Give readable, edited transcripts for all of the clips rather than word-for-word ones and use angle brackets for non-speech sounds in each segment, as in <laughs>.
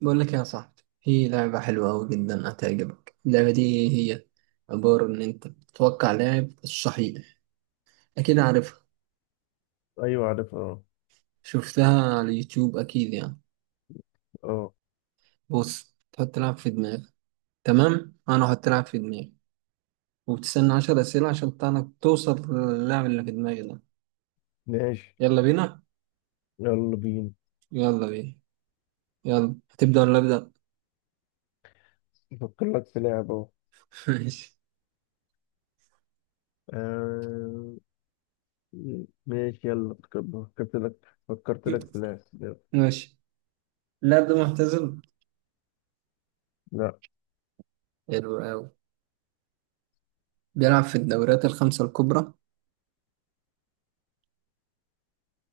بقول لك يا صاحبي، في لعبة حلوة أوي جدا هتعجبك. اللعبة دي هي عبارة إن أنت تتوقع لاعب الصحيح. أكيد عارفها، ايوه عارف اه. شفتها على اليوتيوب أكيد يعني. اه. بص، تحط لاعب في دماغك. تمام، أنا أحط لاعب في دماغي وبتستنى 10 أسئلة عشان تعرف توصل للاعب اللي في دماغي ده. ماشي، يلا بينا. يلا بينا. يلا بينا. يلا، هتبدأ ولا أبدأ؟ افكر لك في لعبة اهو. <laughs> ماشي. آه، ماشي، يلا فكرت لك في لعبة يلا. ماشي. اللاعب ده معتزل؟ لا. حلو أوي. بيلعب في الدوريات الخمسة الكبرى؟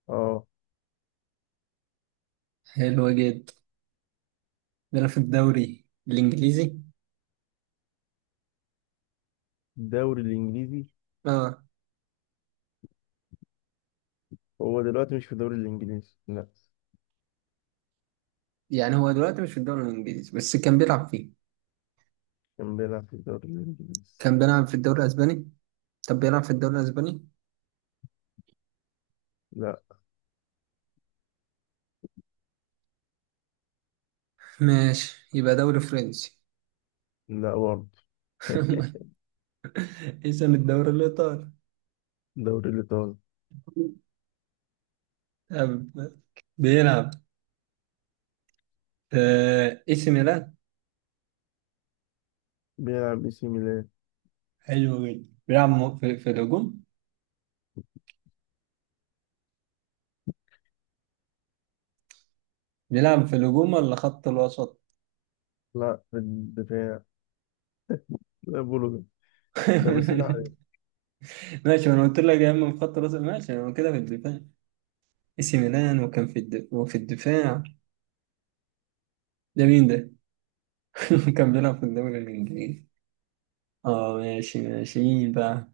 اه. حلو جدا. ده في الدوري الانجليزي؟ الدوري الانجليزي. اه. هو دلوقتي مش في الدوري الانجليزي، لا. يعني هو دلوقتي مش في الدوري الانجليزي بس كان بيلعب فيه. كان بيلعب في الدوري الانجليزي. كان بيلعب في الدوري الاسباني؟ طب بيلعب في الدوري الاسباني؟ لا، ماشي، يبقى دوري فرنسي؟ لا برضه. <laughs> <laughs> اسم الدوري الايطالي. الدوري الايطالي. طب بيلعب في اي سي ميلان؟ بيلعب اي سي ميلان. حلو جدا. بيلعب في الهجوم؟ بيلعب في الهجوم ولا خط الوسط؟ لا، في الدفاع. لا، بولو. ده بسأل <laughs> عليه. ماشي، ما انا قلت لك يا اما في خط الوسط ماشي انا كده في الدفاع. اي سي ميلان وكان في الدفاع. ده مين ده؟ <laughs> كان بيلعب في الدوري الإنجليزي. اه، ماشي ماشي مين بقى؟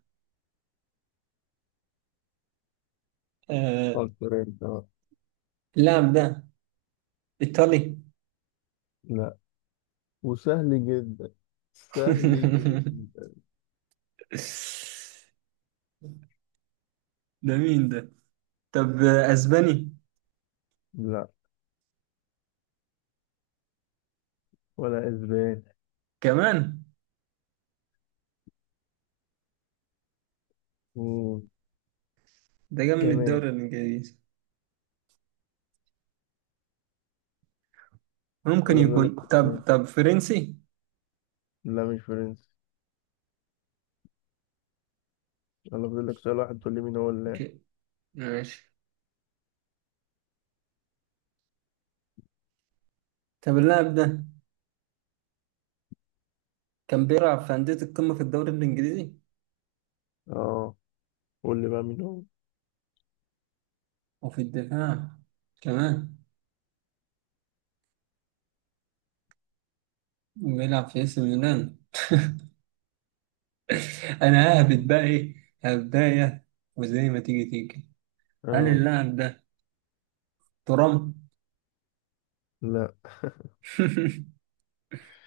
آه فكر انت بقى. اللاعب ده إيطالي؟ لا. وسهل جدا. سهل <laughs> جدا. ده مين ده؟ طب أسباني لا، ولا اسباني. كمان؟ مم. ده جاي من كمان. الدوري الإنجليزي. ممكن يلا فاضل لك يكون؟ طب سؤالين. طب فرنسي؟ لا، مش فرنسي. يلا فاضل لك سؤال واحد تقول لي مين هو اللاعب. اوكي، ماشي. طب اللاعب ده كان بيلعب في أندية القمة في الدوري الإنجليزي اه، قول لي بقى مين هو. وفي الدفاع كمان وبيلعب في AC ميلان. <laughs> أنا ههبط مم. بقى إيه؟ هبداية. وزي ما تيجي تيجي. هل اه. اللاعب ده ترام؟ لا.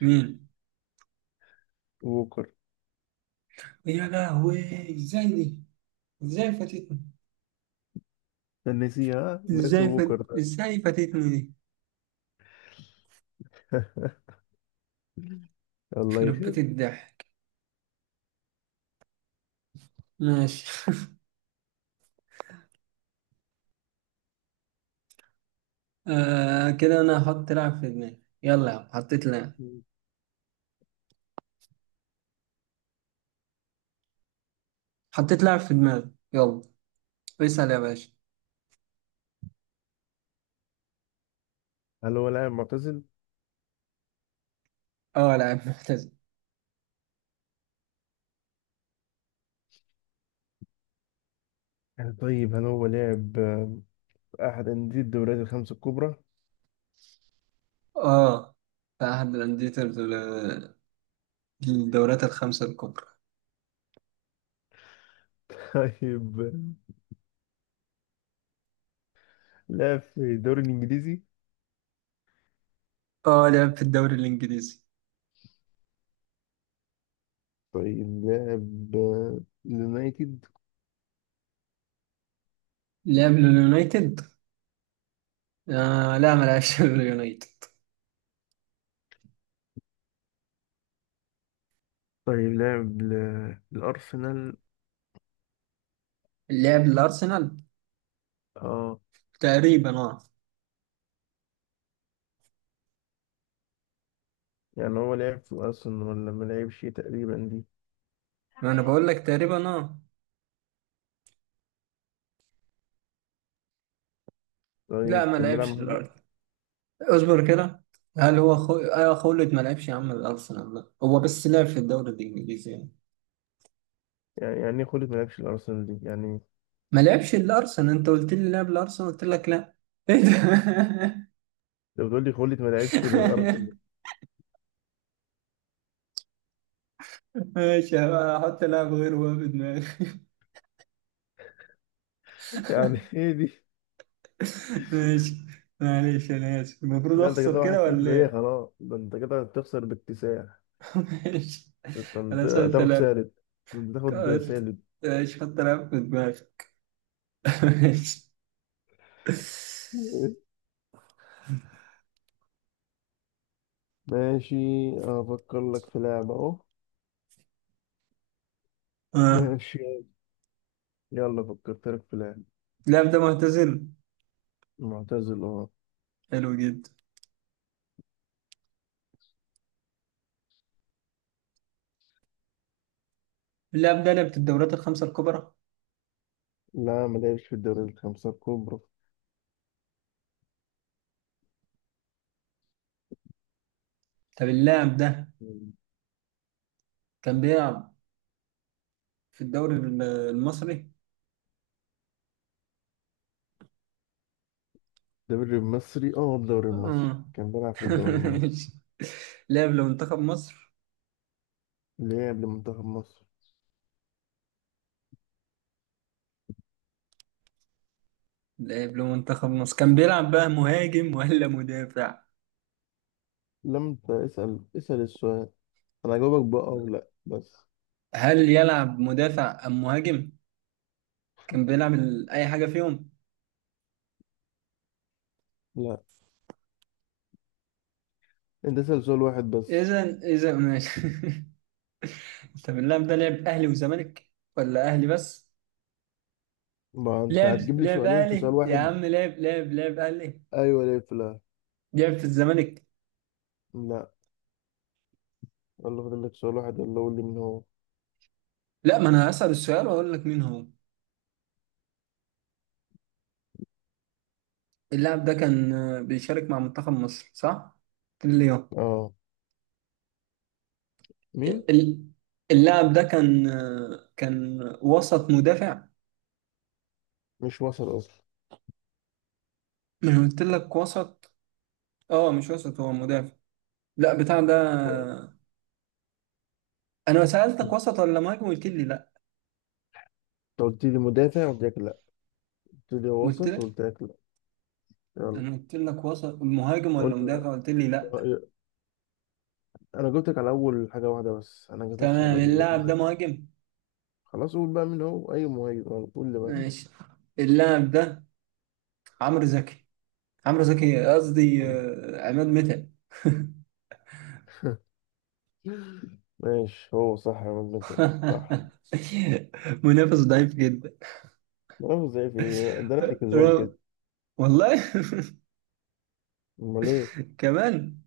<laughs> مين؟ ووكر. يا لهوي، ازاي دي؟ ازاي فاتتني؟ نسيها، ناسي ووكر ده. ازاي فاتتني دي؟ <laughs> الله يخير. خربت الضحك. ماشي. <laughs> كده انا هحط لاعب في دماغي، يلا يا عم، حطيت لاعب. مم. حطيت لاعب في دماغي، يلا اسأل يا باشا. هل هو لاعب معتزل؟ اه لاعب محترف. طيب، هل هو لاعب في أحد أندية الدوريات الخمسة الكبرى؟ اه، في احد الاندية الدورات الخمسة الكبرى. <laughs> طيب، لاعب في الدوري الإنجليزي؟ اه، لعب في الدوري الانجليزي. طيب، لاعب اليونايتد؟ لعب لليونايتد؟ لا، ما لعبش <laughs> لليونايتد. طيب، لاعب الأرسنال. لعب الأرسنال اه، تقريبا اه. يعني هو لعب في الارسنال ولا ما لعبش؟ تقريبا دي؟ ما أنا بقول لك تقريبا اه. لا، طيب، ما كان بيلعب لعبش مهاجم. الأرسنال. اصبر كده. هل هو خو... آه خولد ما لعبش يا عم الأرسنال، لا هو بس لعب في الدوري الإنجليزي يعني. يعني ايه خلت ما لعبش الارسنال دي يعني. ما لعبش الأرسنال، أنت قلت لي لعب الأرسنال قلت لك لا. إيه ده؟ انت بتقول لي خلت ما لعبش للارسنال. <laughs> ماشي، هحط لاعب غيره بقى في دماغي. <laughs> <laughs> يعني ايه دي؟ ماشي. معلش أنا آسف، المفروض لا، انت أخسر كده كده ولا 1-0. ايه، إيه؟ خلاص، ده انت كده هتخسر باكتساح. <laughs> ماشي. ده انت أنا سألت هتاخد لاعب. سالب. ده انت هتاخد قلت سالب. ماشي، حط لاعب في دماغي. <laughs> ماشي. <laughs> ماشي. افكر لك في لعبة اهو. اه، ماشي، يلا فكرت لك في لعبة. اللاعب ده معتزل. معتزل، اه. حلو جدا. اللاعب ده لعب في الدوريات الخمسة الكبرى. لا، ما لعبش في الدوري الخمسة الكبرى. طب اللاعب ده كان بيلعب في الدوري المصري. الدوري المصري. اه، الدوري المصري، اه. كان بيلعب في الدوري <laughs> المصري. ماشي. لعب لمنتخب مصر. لعب لمنتخب مصر. لعب لمنتخب مصر، كان بيلعب بقى مهاجم ولا مدافع؟ لم ت- اسأل اسأل السؤال. انا هجاوبك بقى او لا، بس. هل يلعب مدافع ام مهاجم؟ كان بيلعب اي حاجة فيهم. لا، انت اسأل سؤال واحد بس. اذا ماشي. <laughs> طب اللاعب ده لعب اهلي وزمالك ولا اهلي بس؟ ما انت لعب هتجيب لي لعب سؤالين في سؤال اهلي يا واحد. عم، لعب اهلي. ايوه ولا في لا. لعب في الزمالك. لا. يلا فاضل لك سؤال واحد، يلا قول لي مين هو. لا، ما انا هسأل السؤال واقول لك مين هو. اللاعب ده كان بيشارك مع منتخب مصر، صح؟ كل يوم. اه، مين. ال- اللاعب ده كان كان وسط مدافع. مش وسط اصلا. من قلت لك وسط؟ اه، مش وسط، هو مدافع. لا بتاع ده. انت انا سألتك وسط ولا مهاجم قلت لي لا. قلت لي مدافع قلت لك لا. قلت لي قلت وسط لك. قلت لك لا. يلا، انا قلت لك وسط مهاجم قول ولا لي بقى. مدافع قلت لي لا. آه، انا جبتك على اول حاجة واحدة بس، انا ما جبتكش على تمام، اللي. اللاعب ده مهاجم. خلاص، قول بقى مين هو. اي مهاجم انا، قول لي بقى مين ماشي، اللاعب ده عمرو زكي. عمرو زكي قصدي هو. عماد متعب. ماشي، هو صح يا مجنون، صح. <laughs> منافس ضعيف جدا. ما زي في إيه؟ ده انا اللي كسبان كده. رو- والله. امال ايه. <laughs> كمان.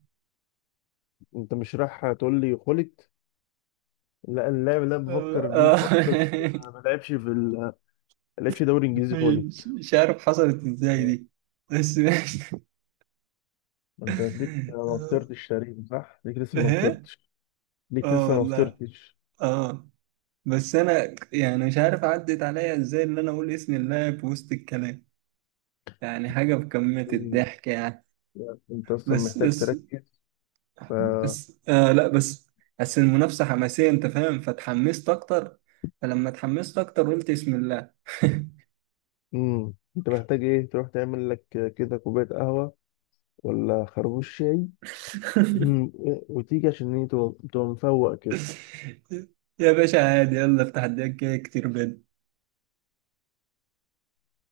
انت مش رايح تقول لي خلت. لا، اللاعب اللي أنا آه، بفكر فيه خلت <laughs> بس آه. ما لعبش في ما لعبش دوري انجليزي خلت. مش عارف حصلت ازاي آه. دي. بس ماشي. ما انت ليك ما آه، فطرتش تقريبا، صح، ليك لسه ما ها. فطرتش. ليك اه لسه ما والله. فطرتش. اه. بس انا يعني مش عارف عدت عليا ازاي ان انا اقول اسم اللاعب في وسط الكلام. يعني حاجه بكميه أمم. الضحك يعني. يعني انت اصلا بس محتاج بس تركز. ف بس آه لا بس بس المنافسة حماسية انت فاهم، فتحمست اكتر. فلما اتحمست اكتر قلت بسم الله. <laughs> انت محتاج ايه تروح تعمل لك كده كوبايه قهوه، ولا خربوش شاي؟ مم. وتيجي عشان ايه تبقى مفوق كده. يا باشا عادي، يلا افتح الدنيا كده كتير بيض